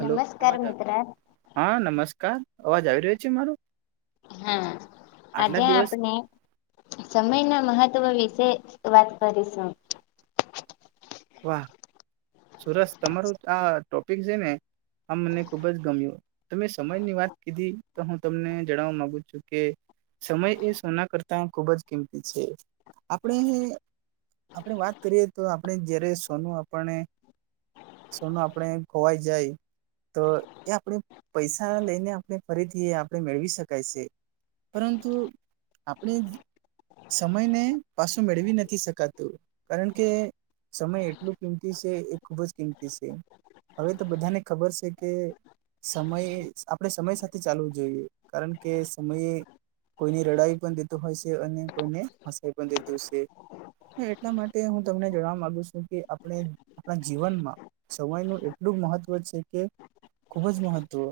Hello અવાજ મિત્ર હા નમસ્કાર અવાજ આવી રહ્યો છે મારો હા આજે આટલા દિવસ આપણે સમય ના મહત્વ વિશે વાત કરીશું વાહ સુરસ તમારું આ ટોપિક છે ને આ મને ખુબ જ ગમ્યું તમે સમયની વાત કીધી તો હું તમને જણાવવા માંગુ છું કે સમય એ સોના ખૂબ જ કિંમતી છે આપણે આપણે વાત કરીએ તો આપણે જયારે સોનું આપને સોનું આપણેે ખોવાઈ જાય તો એ આપણે પૈસા લઈને આપણે ફરીથી આપણે મેળવી શકાય છે પરંતુ આપણે સમય ને પાછું મેળવી નથી શકાતું કારણ કે સમય એટલું કિંમતી છે એ ખૂબ જ કિંમતી છે હવે તો બધાને ખબર છે કે સમય આપણેે સમય સાથે ચાલવું જોઈએ કારણ કે સમયે કોઈની રડાઈ પણ દેતું હોય છે અને કોઈને હસાઈ પણ દેતું છે હા એટલા માટે હું તમને જણાવ માંગુ છું કે આપણે આપણા જીવનમાં સમય નું એટલું મહત્વ છે કે ખૂબ જ મહત્ત્વ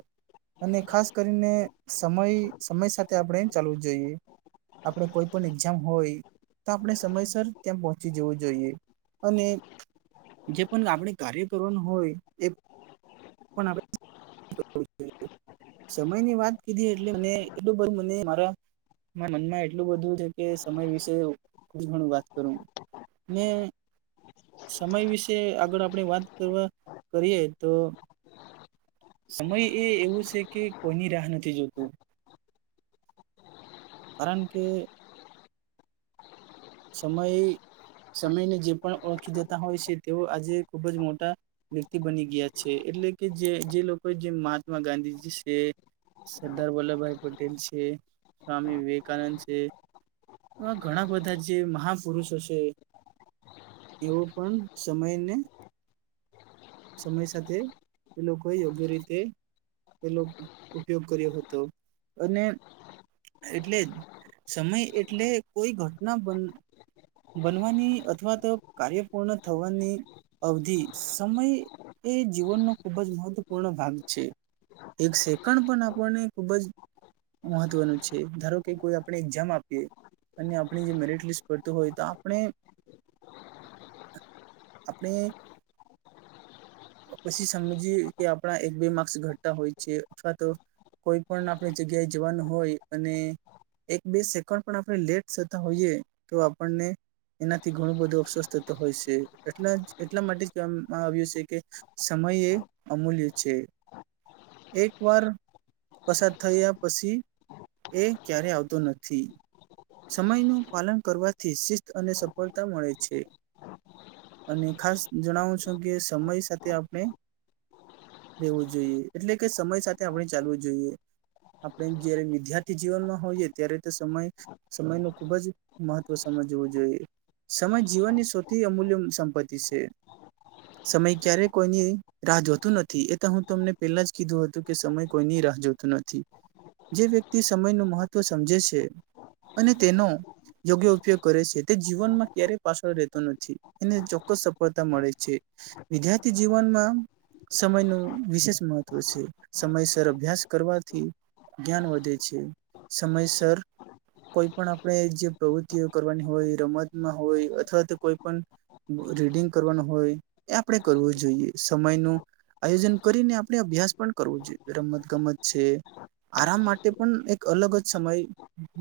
અને ખાસ કરીને સમય સમય સાથે આપણે એમ ચાલવું જોઈએ આપણે કોઈ પણ એક્ઝામ હોય તો આપણે સમયસર ત્યાં પહોંચી જવું જોઈએ અને જે પણ આપણે કાર્ય કરવાનું હોય એ પણ આપણે [unintelligible] સમય ની વાત કીધી એટલે મે કીધું મને મારા મનમાં એટલું બધું છે કે સમય વિશે ખુબ ઘણું વાત કરું ને સમય વિશે આગળ આપણેે વાત કરવા કરીએ તો સમય એ એવું છે કે કોઈની રાહ નથી જોતું કારણ કે સમય સમયને જે પણ ઓળખી જતા હોય છે તેઓ આજે ખુબ જ મોટા વ્યક્તિ બની ગયા છે એટલે કે જે જે લોકો જે મહાત્મા ગાંધીજી છે સરદાર વલ્લભભાઈ પટેલ છે, સ્વામી વિવેકાનંદ છે આવા ઘણા બધા જ જે મહાપુરુષો છે એઓ પણ સમયને સમય સાથે એ લોકોએ યોગ્ય રીતે પેલો ઉપયોગ કર્યો હતો અને એટલે સમય એટલે કોઈ ઘટના બન બનવાની અથવા તો કાર્ય પૂર્ણ થવાની અવધિ સમય એ જીવનનો ખૂબ જ મહત્વપૂર્ણ ભાગ છે. એક સેકન્ડ પણ આપણને ખૂબ જ મહત્વનું છે. ધારો કે કોઈ આપણે એઝામ આપીએ અને આપણે જે મેરીટ લીસ્ટ પડતુ હોય તો આપણે આપણે પછી સમજીએ કે આપણા એક બે માર્ક્સ ઘટતા હોય છે અથવા તો કોઈ પણ આપણે જગ્યાએ જવાનું હોય અને એક બે સેકન્ડ પણ આપણે લેટ થતા હોઈએ તો આપણને એનાથી ઘણું બધો અફસોસ થતો હોય છે એટલા એટલા માટે જ કહેવામાં આવ્યું છે કે સમય એ અમૂલ્ય છે. એક વાર પસાર થયા પછી એ ક્યારેય આવતો નથી. સમયનું પાલન કરવાથી શિસ્ત અને સફળતા મળે છે. અને ખાસ જણાવું છું કે સમય સાથે આપણે રહેેવું જોઈએ એટલે કે સમય સાથે આપણે ચાલવું જોઈએ. આપણે જયારે વિદ્યાર્થી જીવનમાં હોઈએ ત્યારે તો સમય સમય નુ ખૂબ જ મહત્વ સમજવું જોઈએ. સમય જીવનની સૌથી અમૂલ્ય સંપત્તિ છે. સમય ક્યારેય કોઈની રાહ જોતું નથી, એ તો હું તમને પેલા જ કીધું હતું કે સમય કોઈની રાહ જોતો. નથી. જે વ્યક્તિ સમય નો મહત્વ સમજે છે અને તેનો યોગ્ય ઉપયોગ કરે છે, તે જીવનમાં ક્યારેય પાછળ રહેતો નથી. એને ચોક્કસ સફળતા મળે છે. વિદ્યાર્થી જીવનમાં સમય નુ વિશેષ મહત્વ છે. સમયસર અભ્યાસ કરવાથી જ્ઞાન વધે છે. સમયસર કોઈ પણ આપણે જે પ્રવૃત્તિઓ કરવાની હોય રમતમાં હોય અથવા તો કોઈ પણ રીડિંગ કરવાનું હોય એ આપણે કરવું જોઈએ. સમયનું આયોજન કરીને આપણે અભ્યાસ પણ કરવો જોઈએ, રમત ગમત છે આરામ માટે પણ એક અલગ જ સમય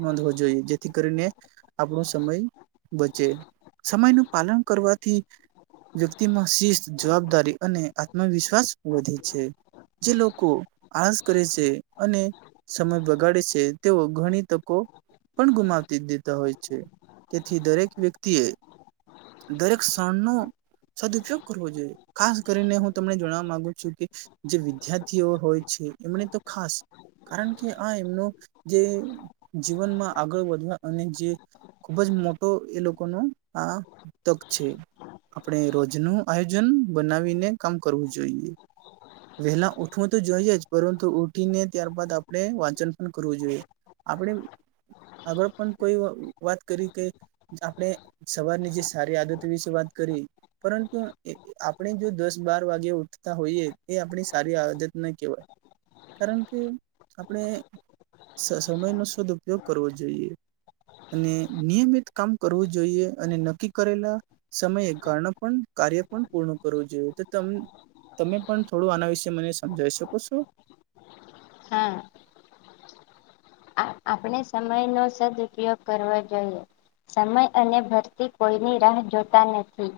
નોંધવો જોઈએ જેથી કરીને આપણો સમય બચે. સમય નું પાલન કરવાથી વ્યક્તિમાં શિસ્ત, જવાબદારી અને આત્મવિશ્વાસ વધે છે. જે લોકો આળસ કરે છે અને સમય બગાડે છે તેઓ ઘણી તકો પણ ગુમાવી દીધી. હોય છે. તેથી દરેક વ્યક્તિએ દરેક ક્ષણનો સદઉપયોગ કરવો જોઈએ. ખાસ કરીને હું તમને જાણવા માગુ છું કે જે વિદ્યાર્થીઓ હોય છે એમણે તો ખાસ કારણ કે આ એમનું જે જીવનમાં આગળ વધવા અને જે ખુબ જ મોટો એ લોકોનો આ તક છે આપણે રોજ નું આયોજન બનાવીને કામ કરવું જોઈએ. વહેલા ઉઠવું તો જોઈએ જ પરંતુ ઉઠીને ત્યાર બાદ આપણે વાંચન પણ કરવું જોઈએ. આપણે આગળ પણ કોઈ વાત કરી કે આપણે સવારની જે સારી આદતો વિશે વાત કરી પરંતુ એ આપણે જો દસ બાર વાગે ઉઠતા હોઈએ એ આપણી સારી આદત ન કેવાય કારણ કે આપણે સમય નો સદઉપયોગ કરવો જોઈએ. અને નિયમિત કામ કરવું જોઈએ અને નક્કી કરેલા સમયે ઘાણા પણ કાર્ય પણ પૂર્ણ કરવું જોઈએ તો ત તમે પણ થોડું આના વિશેે મને સમજાવી શકો છો. હા. આ આપણે સમય નો સદઉપયોગ કરવા જોઈએ. સમય અને ભરતી કોઈની રાહ જોતા નથી.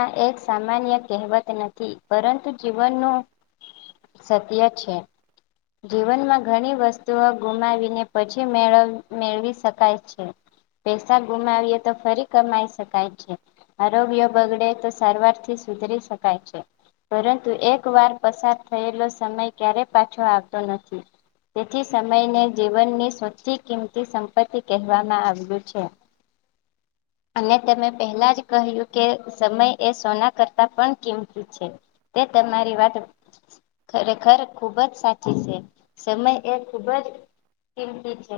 આ એક સામાન્ય કેહવત નથી પરંતુ જીવનનું સત્ય છે જીવનમાં ઘણી વસ્તુઓ ગુમાવી ને પછી મેળવ મેળવી શકાય છે. પૈસા ગુમાવીએ તો ફરી કમાઈ છે. આરોગ્ય બગડે તો સારવાર થી સુધરી શકાય છે. પરંતુ એક વાર પસાર થયેલો સમય પછી ક્યારેય પાછો આવતો નથી. તેથી સમયને જીવનની સવથી કિંમતી સંપત્તિ કહેવામાં આવ્યું છે. અને તેમે પહેલા જ કહ્યું કે સમય એ સોના કરતા પણ કિંમતી છે તે તમારી વાટ ખરેખર ખૂબ જ સાચી છે સમય એ ખૂબ જ કિમતી છે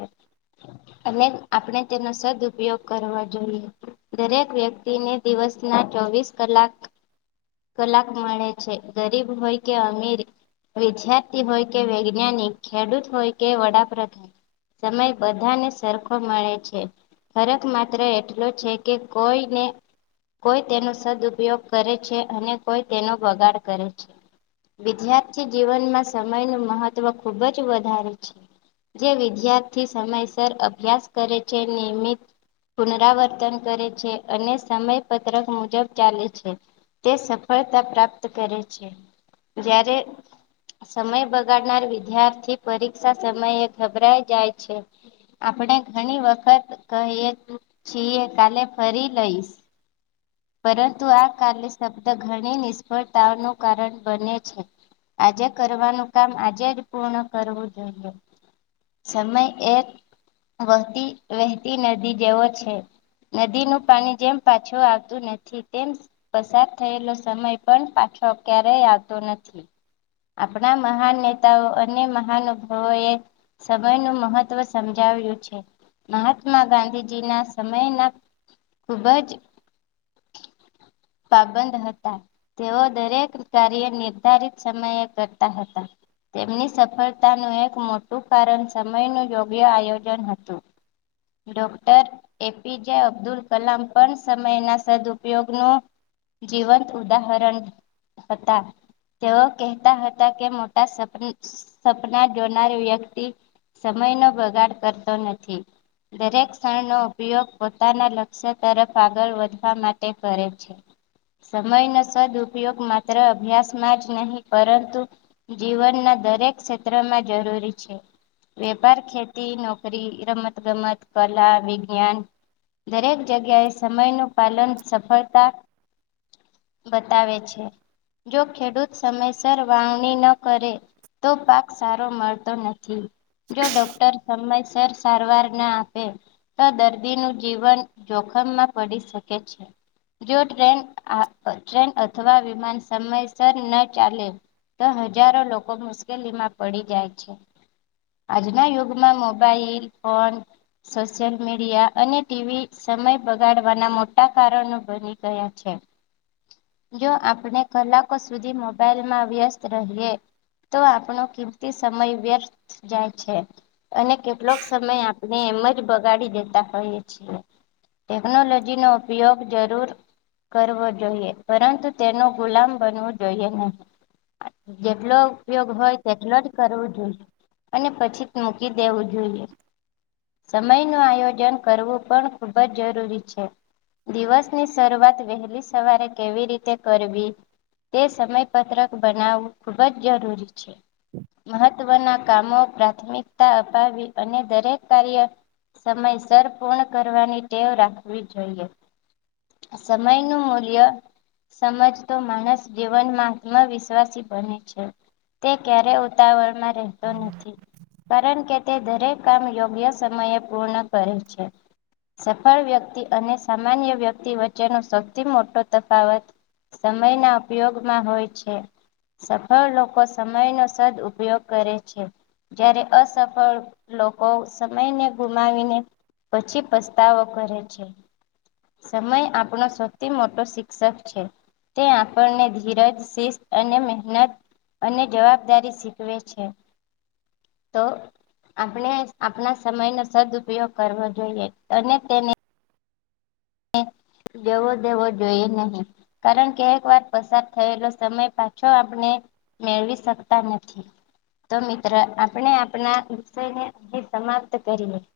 અને આપણે તેનો સદ ઉપયોગ કરવો જોઈએ દરેક વ્યક્તિને દિવસ ના ચોવીસ કલાક કલાક મળે છે ગરીબ હોય કે અમીર વિદ્યાર્થી હોય કે વૈજ્ઞાનિક ખેડૂત હોય કે વડાપ્ર સમય બધાને સરખો મળે છે ફરક માત્ર એટલો છે કે કોઈને કોઈ તેનો સદઉપયોગ કરે છે અને કોઈ તેનો બગાડ કરે છે વિદ્યાર્થી જીવનમાં સમયનું મહત્ત્વ ખૂબ જ વધારે છે જે વિદ્યાર્થી સમયસર અભ્યાસ કરે છે નિયમિત પુનરાવર્તન કરે છે અને સમયપત્રક મુજબ ચાલે છે તે સફળતા પ્રાપ્ત કરે છે જ્યારે સમય બગાડનાર વિદ્યાર્થી પરીક્ષા સમયે ઘબરાઈ જાય છે આપણે ઘણી વખત કહીએ છીએ કાલે ફરી લઈશ પરંતુ આ કાલે શબ્દ ઘણી નિષ્ફળતાઓનું કારણ બને છે આજે કરવાનું કામ આજે જ પૂર્ણ કરવું જોઈએ સમય એક વહતી વેહતી નદી જેવો છે નદીનું પાણી જેમ પાછું આવતું નથી તેમ પસાર થયેલો સમય પણ પાછો ક્યારેય આવતો નથી આપણા મહાન નેતાઓ અને મહાનુભાવો એ સમયનું મહત્વ સમજાવ્યું છે મહાત્મા ગાંધીજી ના સમયના ખુબ જ [inaudible] પબંધ હતા તેઓ દરેક કાર્ય નિર્ધારિત સમયે કરતા હતા તેમની સફળતાનું એક મોટું કારણ સમયનું યોગ્ય આયોજન હતું ડોક્ટર એપીજ અબ્દુલ કલામ પણ સમય ના સદઉપયોગ નો જીવંત ઉદાહરણ હતા તેઓ કહેતા હતા કે મોટા સપ સપના જોનારી વ્યક્તિ સમય નો કરતો દરેક ક્ષણનો ઉપયોગ પોતાના લક્ષ્ય તરફ આગળ વધવા માટે કરે સમય નો સદઉપયોગ માત્ર અભ્યાસમાં જ નહી પરંતુ જીવનના દરેક ક્ષેત્રમાં જરૂરી વેપાર ખેતી નોકરી રમત ગમત કલા વિજ્ઞાન દરેક જગ્યાએ સમયનું પાલન સફળતા બતાવે છે જો ખેડૂત સમયસર વાવણી ન કરે તો પાક સારો મળતો નથી જો ડોક્ટર સમયસર સારવાર ન આપે તો દર્દીનું જીવન જોખમમાં પડી શકે છે જો ટ્રેન ટ્રેન અથવા વિમાન સમયસર ન ચાલે તો હજારો લોકો મુશ્કેલીમાં પડી જાય છે આજના યુગમાં મોબાઈલ ફોન સોશિયલ મીડિયા અને ટીવી સમય બગાડવાના મોટા કારણો છે. [inaudible] જો આપણે કલાકો સુધી મોબાઈલમાં વ્યસ્ત રહીએ. તો આપણો કિંમતી સમય વ્યર્થ જાય છે અને કેટલોક સમય આપણે એમ જ બગાડી દેતા હોઈએ ટેકનોલોજી નો ઉપયોગ જરૂર કરવો જોઈએ પરંતુ તેનો ગુલામ બનવું જોઈએ નહી. જેટલો ઉપયોગ હોય તેટલો જ કરવો જોઈએ. અને પછી જ મૂકી દેવું જોઈએ. સમયનું આયોજન કરવું પણ ખૂબ જ જરૂરી છે. દિવસની શરૂઆત વહેલી સવારે કેવી રીતે કરવી તે સમય પત્રક બનાવવું ખુબ જ જરૂરી છે મહત્વના કામો પ્રાથમિકતા અપાવી અને દરેક કાર્ય સમયસર પૂર્ણ કરવાની ટેવ રાખવી જોઈએ. આ સમયનું મૂલ્ય સમજતો માણસ જીવનમાં આત્મવિશ્વાસી બને છે. તે ક્યારે ઉતાવળમાં રહે તો નથી કારણ કે તે દરેક કામ યોગ્ય સમયે પૂર્ણ કરે છે. સફળ વ્યક્તિ અને સામાન્ય વ્યક્તિ વચ્ચેનો સૌથી મોટો તફાવત સમયના ઉપયોગમાં હોય છે. સફળ લોકો સમયનો સદ ઉપયોગ કરે છે જ્યારે અસફળ લોકો સમયને ગુમાવીને પછી પસ્તાવો કરે છે. સમય આપણો સૌથી મોટો શિક્ષક છે. તે આપણને ધીરજ શિસ્ત અને મહેનત અને જવાબદારી શીખવે છે. તો આપણે આપણા સમય નો સદ ઉપપયોગ કરવો જોઈએ અને તેને જવો દેવો જોઈએ નહીં. કારણ કે એકવાર પસાર થયેલો સમય પાછો આપને. મેળવી શકતા નથી. તો મિત્ર આપણે આપણાં વિષયને સમાપ્ત કરીએ.